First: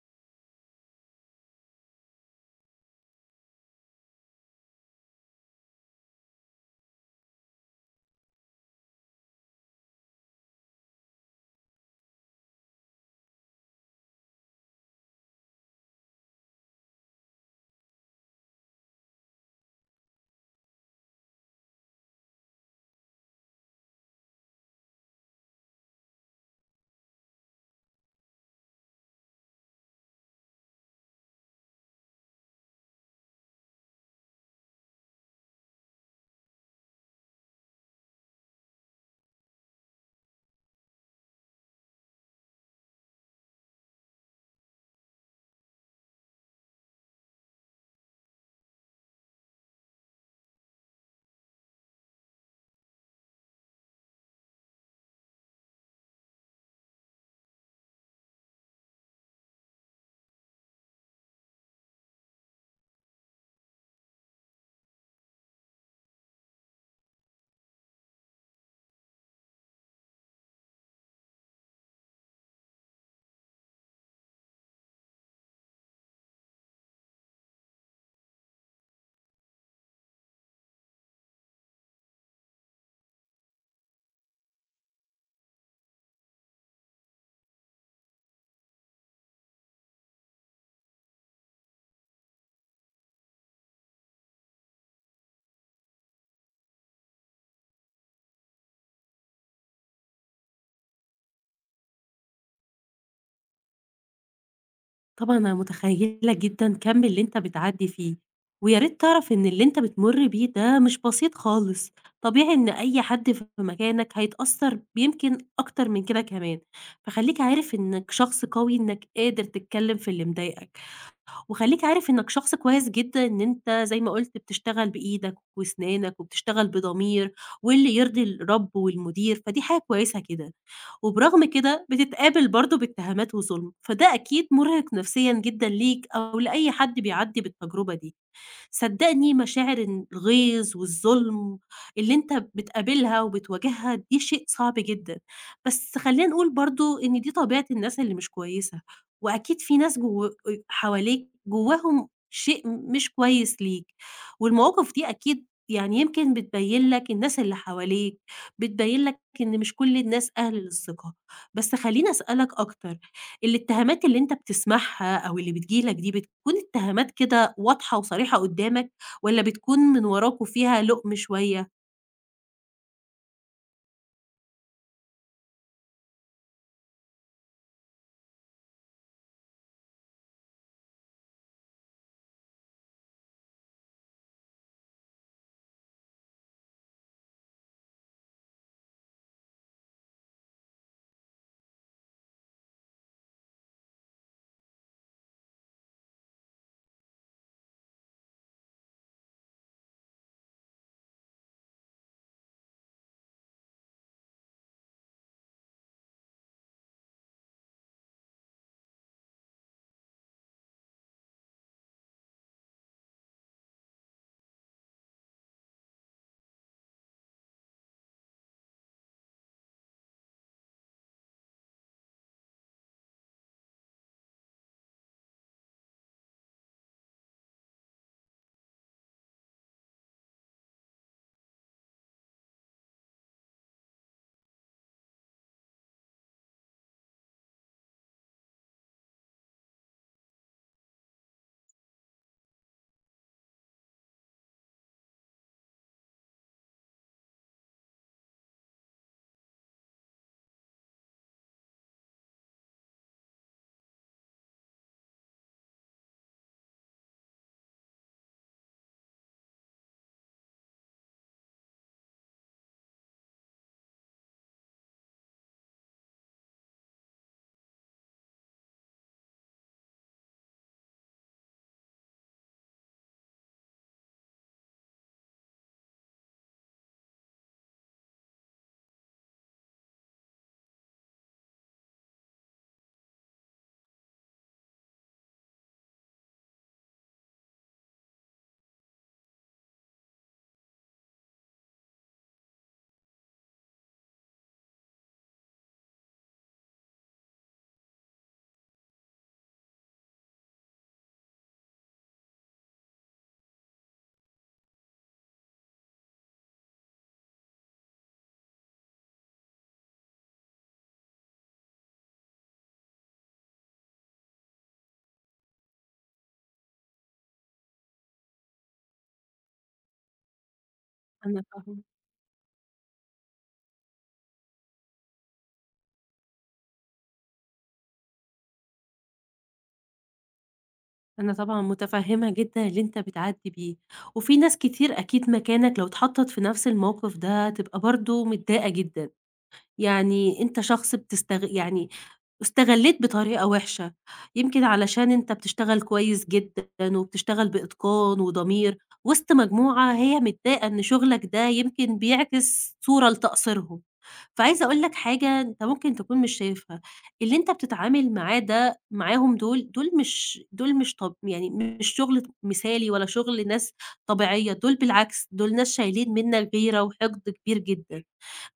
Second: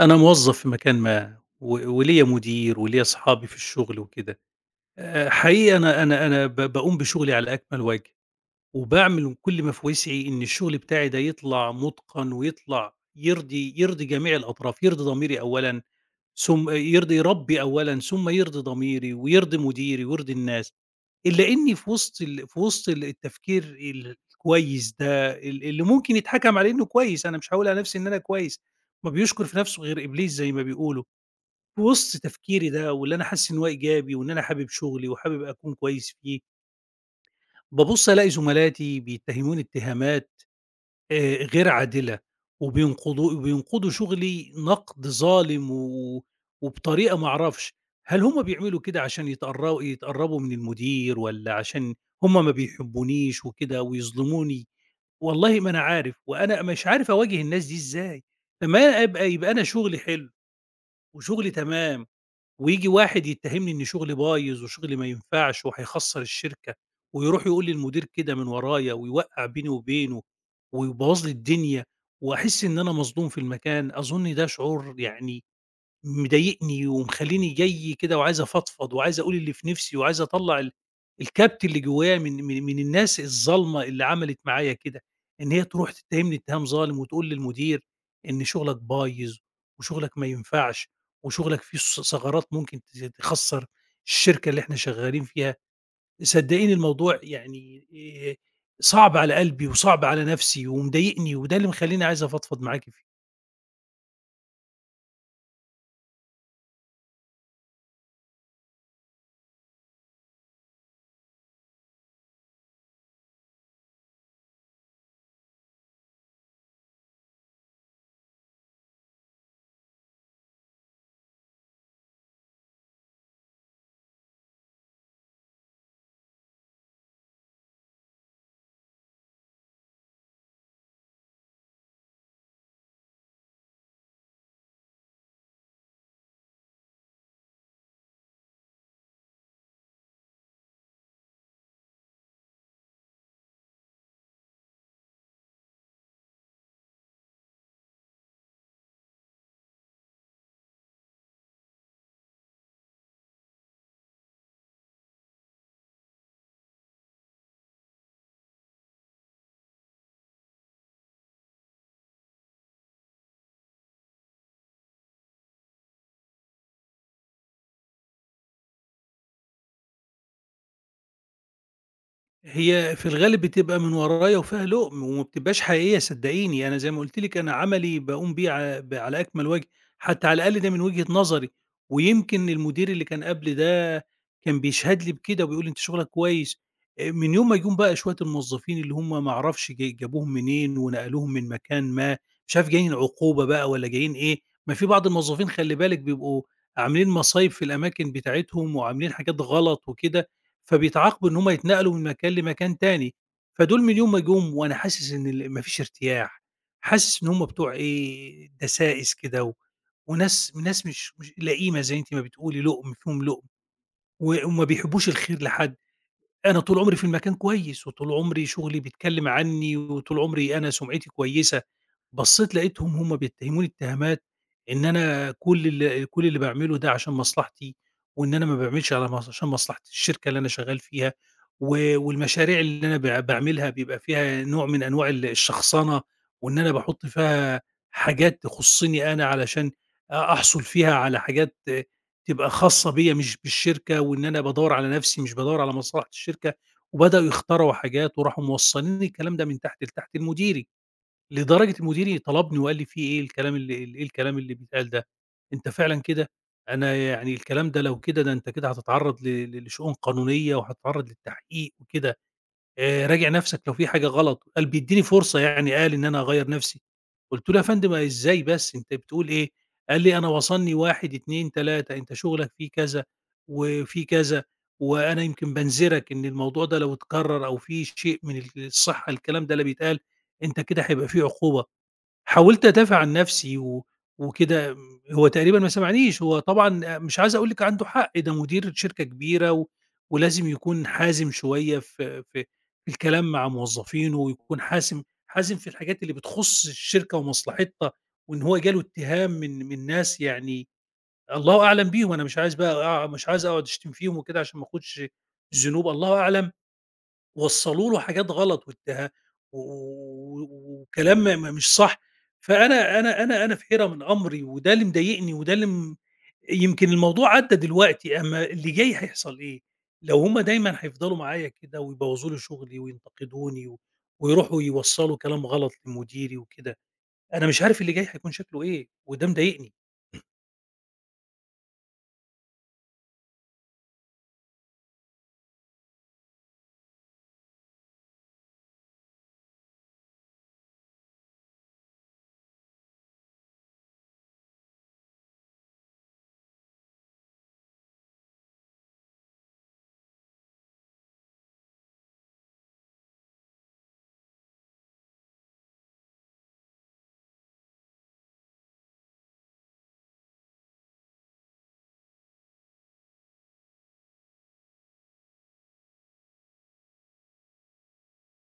أنا موظّف في مكان ما، وليّا مدير وليّا صحابي في الشغل وكده. حقيقي أنا باقوم بشغلي على أكمل وجه، وباعمل من كل ما في وسعي إن الشغل بتاعي ده يطلع مُتقَن ويطلع يرضي جميع الأطراف، يرضي ضميري أولًا، ثم يرضي ربّي أولًا، ثم يرضي ضميري ويرضي مديري ويرضي الناس. إلا إني في وسط ال في وسط ال التفكير الكويس ده اللي ممكن يتحكم عليه إنه كويس، أنا مش هاقول على نَفْسي إن أنا كويس، ما بيشكُر في نَفْسه غير إبليس زي ما بيقولوا. في وسط تفكيري ده واللي أنا حاسس إن هو إيجابي وإن أنا حابب شغلي وحابب أكون كويس فيه، بابُص ألاقي زملاتي بيتهموني اتهامات غير عادلة، وبينقضوا شغلي نقد ظالم، و وبطريقة ما أعرفش، هل هم بيعملوا كده عشان يتقرّبوا من المدير والّا عشان هم ما بيحبونيش وكده ويظلموني؟ والله ما أنا عارف، وأنا مش عارف أواجه الناس دي إزاي؟ لمّا أنا يبقى أنا شغلي حلو وشغلي تمام، وييجي واحد يتهمني إن شغلي بايظ وشغلي ما ينفعش وهيخسّر الشركة، ويروح يقول للمدير كده من ورايا ويوقّع بيني وبينه، ويبوّظ لي الدنيا، وأحس إن أنا مظلوم في المكان، أظن ده شعور يعني مضايقني ومخلّيني جَي كده، وعايز أفضفض وعايز أقول اللي في نِفْسي وعايز أطلّع ال الكبت اللي جوّايا من الناس الظالمة اللي عملت معايا كده، إن هي تروح تتّهمني اتهام ظالم وتقول للمدير إن شُغلك بايظ وشُغلك ما ينفعش وشُغلك فيه ثغرات ممكن تخسّر الشركة اللي إحنا شغّالين فيها. صدّقيني الموضوع يعني آآ صعب على قلبي وصعب على نَفْسي ومضايقني، وده اللي مخلّيني عايز أفضفض معاكِ فيه. طبعًا أنا متخيّلة جدًا كَم اللي أنت بتعدّي فيه، ويا ريت تعرف إن اللي أنت بتمُر بيه ده مش بسيط خالص، طبيعي إن أي حد في مكانك هيتأثّر يمكن أكتر من كده كمان، فخلّيك عارف إنك شخص قوي إنك قادر تتكلّم في اللي مضايقك. وخلّيك عارف إنّك شخص كويس جدًا، إن أنت زي ما قُلت بتشتغل بإيدك وأسنانك وبتشتغل بضمير واللي يرضي الرب والمدير، فدي حاجة كويسة كده. وبرغم كده بتتقابل برضه باتهامات وظُلم، فده أكيد مُرهق نفسيًا جدًا ليك أو لأي حد بيعدّي بالتجربة دي. صدّقني مشاعر إن الغيظ والظلم اللي أنت بتقابلها وبتواجهها دي شيء صعب جدًا، بس خلّينا نقول برضه إن دي طبيعة الناس اللي مش كويسة، وأكيد في ناس جو حواليك جواهم شيء مش كويس ليك، والمواقف دي أكيد يعني يمكن بتبيّن لك الناس اللي حواليك، بتبيّن لك إن مش كل الناس أهل للثقة، بس خلّيني أسألك أكتر، الاتهامات اللي أنت بتسمعها أو اللي بتيجي لك دي بتكون اتهامات كده واضحة وصريحة قدّامك والّا بتكون من وراك وفيها لُقم شوية؟ هي في الغالب بتبقى من ورايا وفيها لُقم وما بتبقاش حقيقية، صدّقيني، أنا زي ما قُلت لِك أنا عملي باقوم بيه ع ب على أكمل وجه، حتى على الأقل ده من وجهة نظري، ويمكن المدير اللي كان قبلي ده كان بيشهد لي بكده وبيقول لي: "أنت شغلك كويس." من يوم ما جُم بقى شوية الموظفين اللي هم ما أعرفش جابوهم منين ونقلوهم من مكان ما، مش عارف جايين عقوبة بقى والّا جايين إيه، ما في بعض الموظفين خلّي بالِك بيبقوا عاملين مصايب في الأماكن بتاعتهم وعاملين حاجات غلط وكده، فبيتعاقبوا إن هم يتنقلوا من مكان لمكان تاني، فدول من يوم ما جُم وأنا حاسس إن ما فيش ارتياح، حاسس إن هم بتوع إيه، دسائس كده، و وناس مش لئيمة زي أنتِ ما بتقولي، لُقم فيهم لُقم، وما بيحبوش الخير لحد. أنا طول عمري في المكان كويس، وطول عمري شغلي بيتكلّم عني، وطول عمري أنا سُمعتي كويسة، بصّيت لقيتهم هم بيتهموني اتهامات إن أنا كل اللي باعمله ده عشان مصلحتي، وإن أنا ما باعملش على عشان مصلحة الشركة اللي أنا شغّال فيها، والمشاريع اللي أنا باعملها بيبقى فيها نوع من أنواع الشخصنة، وإن أنا باحُط فيها حاجات تخُصّني أنا علشان أحصُل فيها على حاجات تبقى خاصة بيّا مش بالشركة، وإن أنا بادوّر على نَفْسي مش بادوّر على مصلحة الشركة، وبدأوا يخترعوا حاجات وراحوا موصّلين الكلام ده من تحت لتحت لمديري، لدرجة المدير طلبني وقال لي: "في إيه الكلام اللي بيتقال ده؟ أنت فعلًا كده؟ أنا يعني الكلام ده لو كده ده أنت كده هتتعرّض ل ل لشؤون قانونية وهتتعرّض للتحقيق وكده. راجع نَفْسك لو في حاجة غلط." قال بيدّيني فرصة يعني قال إن أنا أغيّر نَفْسي. قُلت له: "يا فندم إزاي بس أنت بتقول إيه؟" قال لي: "أنا وصلني 1، 2، 3 أنت شغلك فيه كذا وفيه كذا، وأنا يمكن بانذرك إن الموضوع ده لو اتكرر أو في شيء من الصحة الكلام ده اللي بيتقال، أنت كده هيبقى في عقوبة." حاولت أدافع عن نفسي و وكده، هو تقريبًا ما سمعنيش، هو طبعًا مش عايز أقول لِك عنده حق، إيه ده مدير شركة كبيرة، و ولازم يكون حازم شوية في الكلام مع موظفينه، ويكون حازم في الحاجات اللي بتخص الشركة ومصلحتها، وإن هو جاله اتهام من ناس يعني الله أعلم بيهم، أنا مش عايز بقى مش عايز أقعد أشتم فيهم وكده عشان ما آخدش ذنوب الله أعلم. وصّلوا له حاجات غلط وادّاها، و و وكلام ما ما مش صح، فأنا أنا أنا أنا في حيرة من أمري وده اللي مضايقني وده اللي يمكن الموضوع عدّى دلوقتي، أمّا اللي جاي هيحصل إيه؟ لو هم دايمًا هيفضلوا أنا معايا كده فاهمة، ويبوّظوا لي شغلي وينتقدوني، و ويروحوا يوصّلوا كلام غلط لمديري وكده، أنا مش عارف اللي جاي هيكون شكله إيه وده مضايقني. أنا طبعًا متفهمة جدًا اللي أنت بتعدّي بيه، وفي ناس كتير أكيد مكانك لو اتحطّت في نفس الموقف ده هتبقى برضه متضايقة جدًا. يعني أنت شخص يعني استغلّيت بطريقة وِحشة، يمكن علشان أنت بتشتغل كويس جدًا وبتشتغل بإتقان وضمير وسط مجموعة هي متضايقة إن شغلك ده يمكن بيعكس صورة لتقصيرهم. فعايزة أقول لك حاجة أنت ممكن تكون مش شايفها، اللي أنت بتتعامل معاه ده معاهم دول، دول مش طب يعني مش شغل مثالي ولا شغل ناس طبيعية، دول بالعكس، دول ناس شايلين منّك غيرة وحقد كبير جدًا.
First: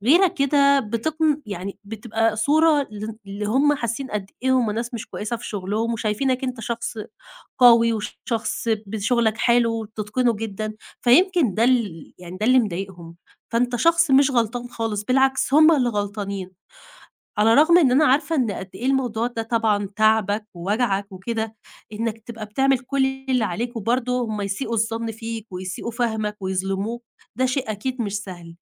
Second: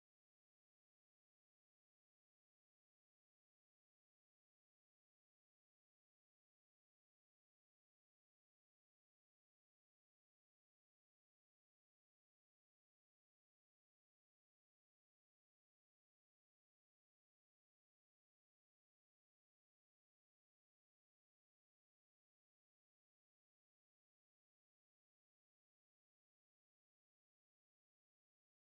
غيرة كده يعني بتبقى صورة اللي هم حاسين قد إيه هم ناس مش كويسة في شغلهم، وشايفينك أنت شخص قوي وشخص بشغلك حلو وبتتقنه جدًا، فيمكن ده ال يعني ده اللي مضايقهم، فأنت شخص مش غلطان خالص، بالعكس هم اللي غلطانين، على الرغم إن أنا عارفة إن قد إيه الموضوع ده طبعًا تعبك ووجعك وكده، إنك تبقى بتعمل كل اللي عليك وبرضه هم يسيئوا الظن فيك ويسيئوا فهمك ويظلموك، ده شيء أكيد مش سهل.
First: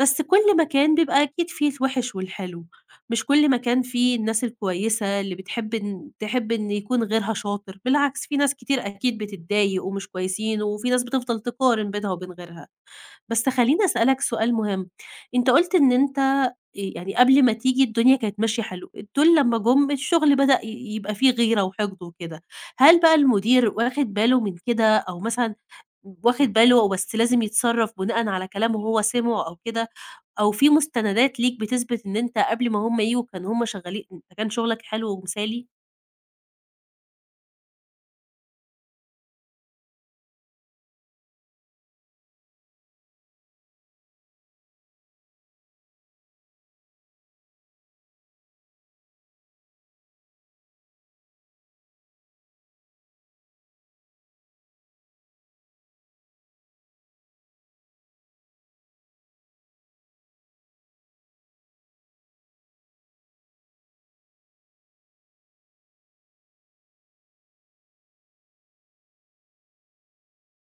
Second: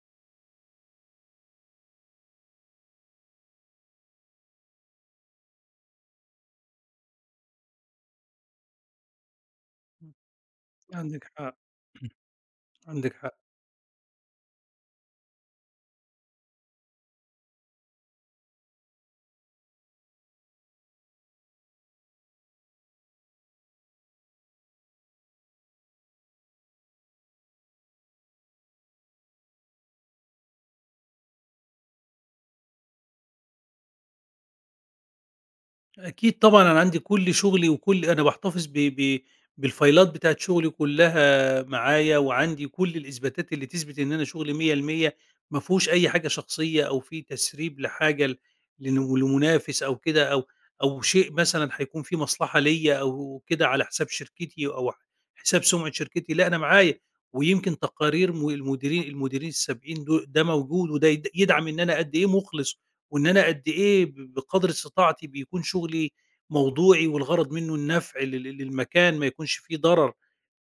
بس كل مكان بيبقى أكيد فيه الوِحِش والحلو، مش كل مكان فيه الناس الكويسة اللي بتحب إن يكون غيرها شاطر، بالعكس في ناس كتير أكيد بتتضايق ومش كويسين، وفي ناس عندِك بتفضل حق، تقارن بينها وبين غيرها. عندِك حق. بس خلّيني أسألك سؤال مهم، أنت قُلت إن أنت يعني قبل ما تيجي الدنيا كانت ماشية حلو، دول لمّا جُم الشغل بدأ ي يبقى فيه غيرة وحقد وكده، هل بقى المدير واخد باله من كده أو مثلًا واخد باله بس لازم يتصرّف بناءً على كلامه هو سمعه أو كده، أو في مستندات ليك بتثبت إن أنت قبل ما هُم ييجوا كانوا هُم شغالين كان شغلك حلو ومثالي؟ أكيد طبعًا، أنا عندي كل شغلي وكل أنا باحتفظ ب ب بالفايلات بتاعة شغلي كلّها معايا، وعندي كل الإثباتات اللي تثبت إن أنا شغلي 100% ما فيهوش أي حاجة شخصية أو فيه تسريب لحاجة لن لمنافس أو كده، أو أو شيء مثلًا هيكون فيه مصلحة ليّا أو كده على حساب شركتي أو حساب سمعة شركتي، لأ أنا معايا، ويمكن تقارير المديرين السابقين ده موجود، وده يدعم إن أنا قد إيه مُخلص، وإن أنا قد إيه بقدر استطاعتي بيكون شغلي موضوعي والغرض منّه النفع للمكان ما يكونش فيه ضرر،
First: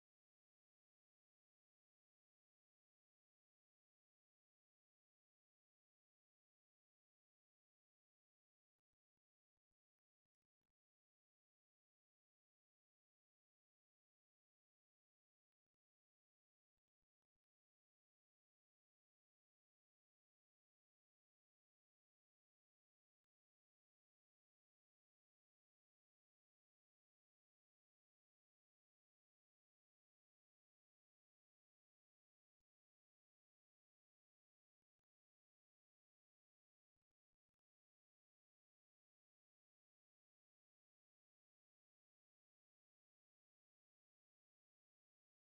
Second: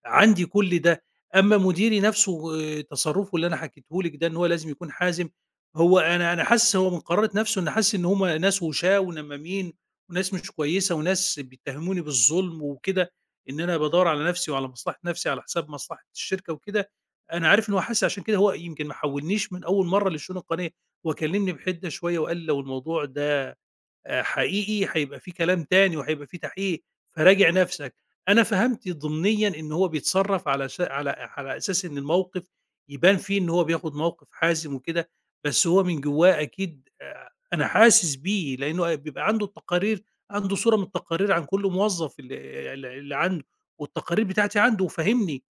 عندي كل ده. أمّا مديري نَفْسه آه، تصرُّفه اللي أنا حكيته لِك ده إن هو لازم يكون حازم، هو أنا حاسس هو من قرارة نَفْسه إن حاسس إن هم ناس وشاة ونمّامين، وناس مش كويسة وناس بيتّهموني بالظلم وكده، إن أنا بادوّر على نَفْسي وعلى مصلحة نَفْسي على حساب مصلحة الشركة وكده. أنا عارف إن هو حاسس عشان كده هو يمكن ما حوّلنيش من أول مرّة للشؤون القانونية. وكلمني بحِدة شوية وقال لي: "لو الموضوع ده حقيقي هيبقى في كلام تاني وهيبقى في تحقيق، فراجع نَفْسك." أنا فهمت ضمنيًا إن هو بيتصرّف على ش على على أساس إن الموقف يبان فيه إن هو بياخُد موقف حازم وكده، بس هو من جوّاه أكيد أنا حاسس بيه، لإنه بيبقى عنده التقارير، عنده صورة من التقارير عن كل موظّف ال ال اللي عنده، والتقارير بتاعتي عنده وفاهمني.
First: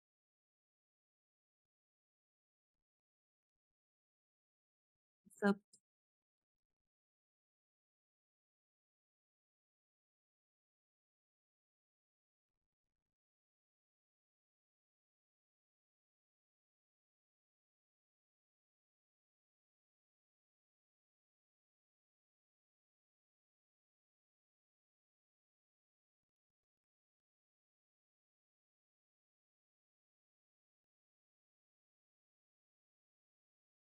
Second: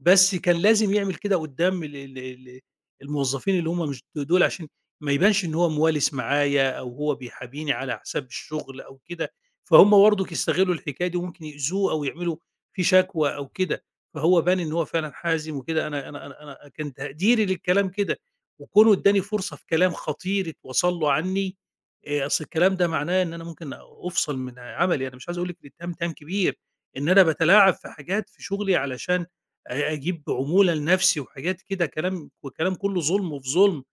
بس كان لازم يعمل كده قدّام ال ال ال الموظفين اللي هم مش دول عشان ما يبانش إن هو بالضبط، مُوَالِس معايا أو هو بيحابيني على حساب الشغل أو كده، فهُم برضُك يستغلّوا الحكاية دي وممكن يأذوه أو يعملوا فيه شكوى أو كده، فهو بان إن هو فعلًا حازم وكده. أنا كان تقديري للكلام كده، وكونه ادّاني فرصة في كلام خطير اتوصل له عنّي، أصل الكلام ده معناه إن أنا ممكن أفصل من عملي، أنا مش عايز أقول لِك الاتهام اتهام كبير، إن أنا باتلاعب في حاجات في شغلي علشان أجيب عمولة لنفسي وحاجات كده، كلام وكلام كُلّه ظُلم وفي ظُلم،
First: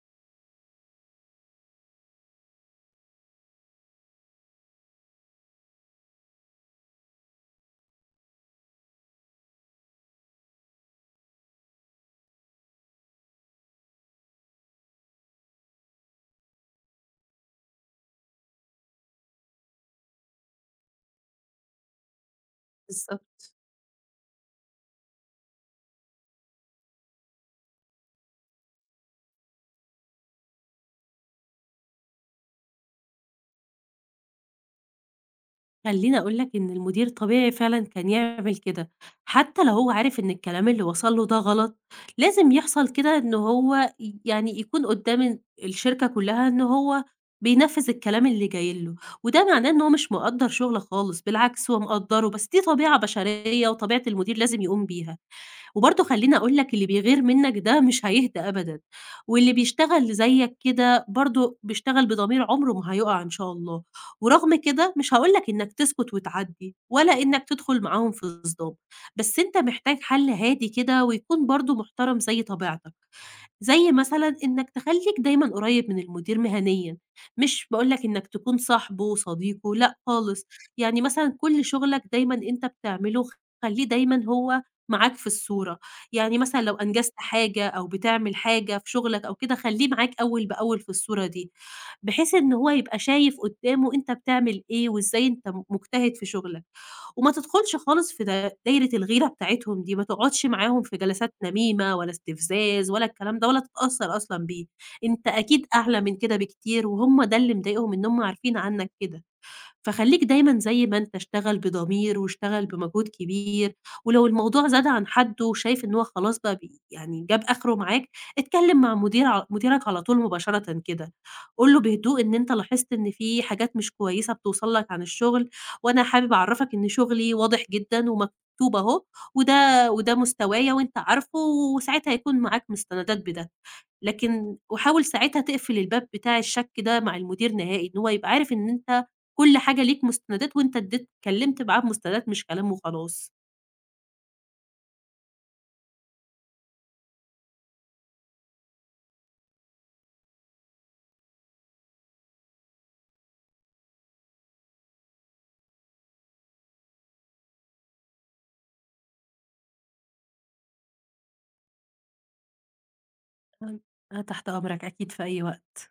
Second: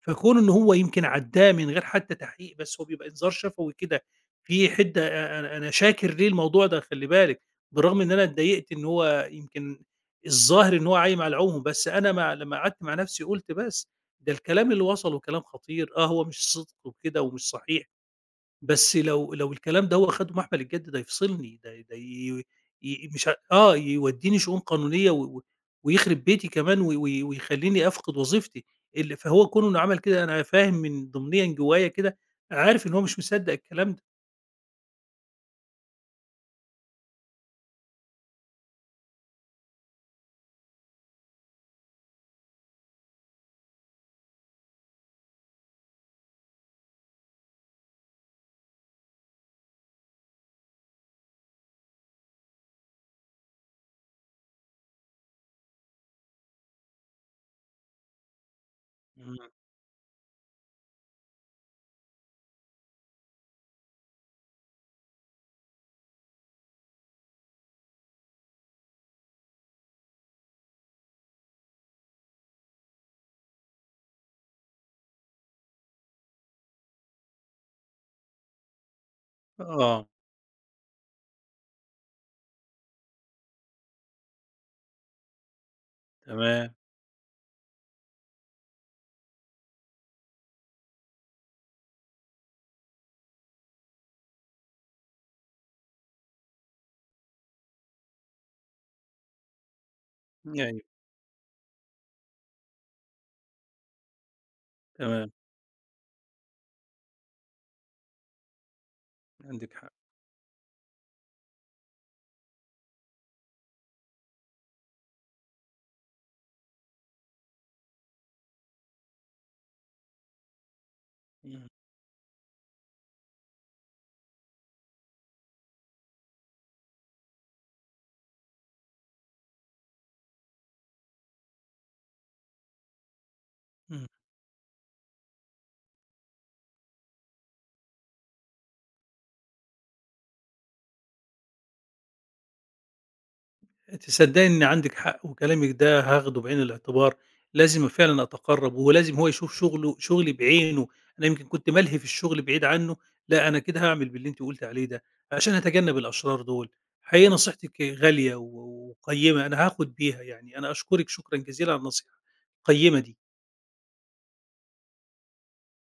فكون إن هو يمكن عدّاه من غير حتى تحقيق بس هو بيبقى إنذار شفوي كده في حِدّة، أ أنا أنا شاكر ليه الموضوع ده خلّي بالِك، بالرغم إن أنا اتضايقت إن هو يمكن الظاهر إن هو عايم على العُمُم، بس أنا لمّا قعدت مع نفسي قُلت بس، ده الكلام اللي وصله كلام خطير، آه هو مش صِدْق وكده ومش صحيح. بس لو الكلام ده هو أخدُه محمل الجد ده يفصلني، ده ده ي ي مش ه بالضبط. آه، يودّيني شؤون قانونية، و و ويخرب بيتي كمان، و و ويخلّيني أفقد وظيفتي. فهو كونه إنه عمل كده أنا فاهم ضمنيًا جوايا كده، عارف إن هو مش مصدّق الكلام ده. خلّيني أقول لك إن المدير طبيعي فعلًا كان يعمل كده، حتى لو هو عارف إن الكلام اللي وصل له ده غلط، لازم يحصل كده إن هو يعني يكون قدّام الشركة كلّها إن هو بينفّذ الكلام اللي جاي له، وده معناه إن هو مش مقدّر شغله خالص، بالعكس هو مقدّره، بس دي طبيعة بشرية وطبيعة المدير لازم يقوم بيها. وبرضه خلّيني أقول لك اللي بيغير منّك ده مش هيهدى أبدًا، إمم. واللي بيشتغل زيّك كده برضه بيشتغل بضمير عمره ما هيُقع إن شاء الله، ورغم كده مش هاقول لك إنّك تسكت وتعدّي، ولا إنّك تدخل معاهم في صدام، بس أنت محتاج حل هادي كده ويكون برضه محترم زي طبيعتك، زي مثلًا إنّك تخلّيك دايمًا قريّب من المدير مهنيًا، مش باقول لك إنّك تكون صاحبه وصديقه، لأ آه، خالص، يعني مثلًا كل شغلك دايمًا أنت بتعمله خلّيه دايمًا هو معاك في الصورة، يعني مثلًا لو تمام. أنجزت حاجة أو بتعمل حاجة في شغلك أو كده خلّيه معاك أول بأول في الصورة دي، بحيث إن هو يبقى شايف قدّامه أنت بتعمل إيه وإزاي أنت مجتهد في شغلك، وما تدخلش خالص في دايرة الغيرة بتاعتهم دي، ما تقعدش أيوه، معاهم في جلسات نميمة ولا استفزاز ولا الكلام ده ولا تتأثّر أصلًا بيه، أنت تمام، أكيد أعلى من كده بكتير وهُم ده اللي مضايقهم إن هُم عارفين عنك كده. عندِك حق. فخلّيك دايمًا زي ما أنت، اشتغل بضمير واشتغل بمجهود كبير، ولو الموضوع زاد عن حدّه وشايف إن هو خلاص بقى يعني جاب آخره معاك، اتكلّم مع مديرك على طول مباشرةً كده، إمم، قُل له بهدوء إن أنت لاحظت إن في حاجات مش كويسة بتوصل لك عن الشغل، وأنا حابب أعرّفك إن شغلي واضح جدًا ومكتوب أهو، وده مستوايا وأنت عارفه، وساعتها هيكون معاك مستندات بده. إمم. لكن وحاول ساعتها تقفل الباب بتاع الشك ده مع المدير نهائي، إن هو يبقى عارف إن أنت كل حاجة ليك مستندات وأنت اديت اتكلمت معاه بمستندات مش كلام وخلاص. تصدّقي إن عندِك حق وكلامِك ده هاخده بعين الاعتبار، لازم فعلًا أتقرّب ولازم هو يشوف شغلي بعينه، أنا يمكن كنت ملهي في الشغل بعيد عنّه، لأ أنا كده هاعمل باللي أنتِ قُلتِ عليه ده، عشان أتجنّب الأشرار دول. حقيقي نصيحتِك غالية و وقيّمة، أنا هاخُد بيها يعني، أنا أشكرِك شكرًا جزيلًا على النصيحة القيّمة دي. أنا أنا تحت أمرك أكيد في أي وقت.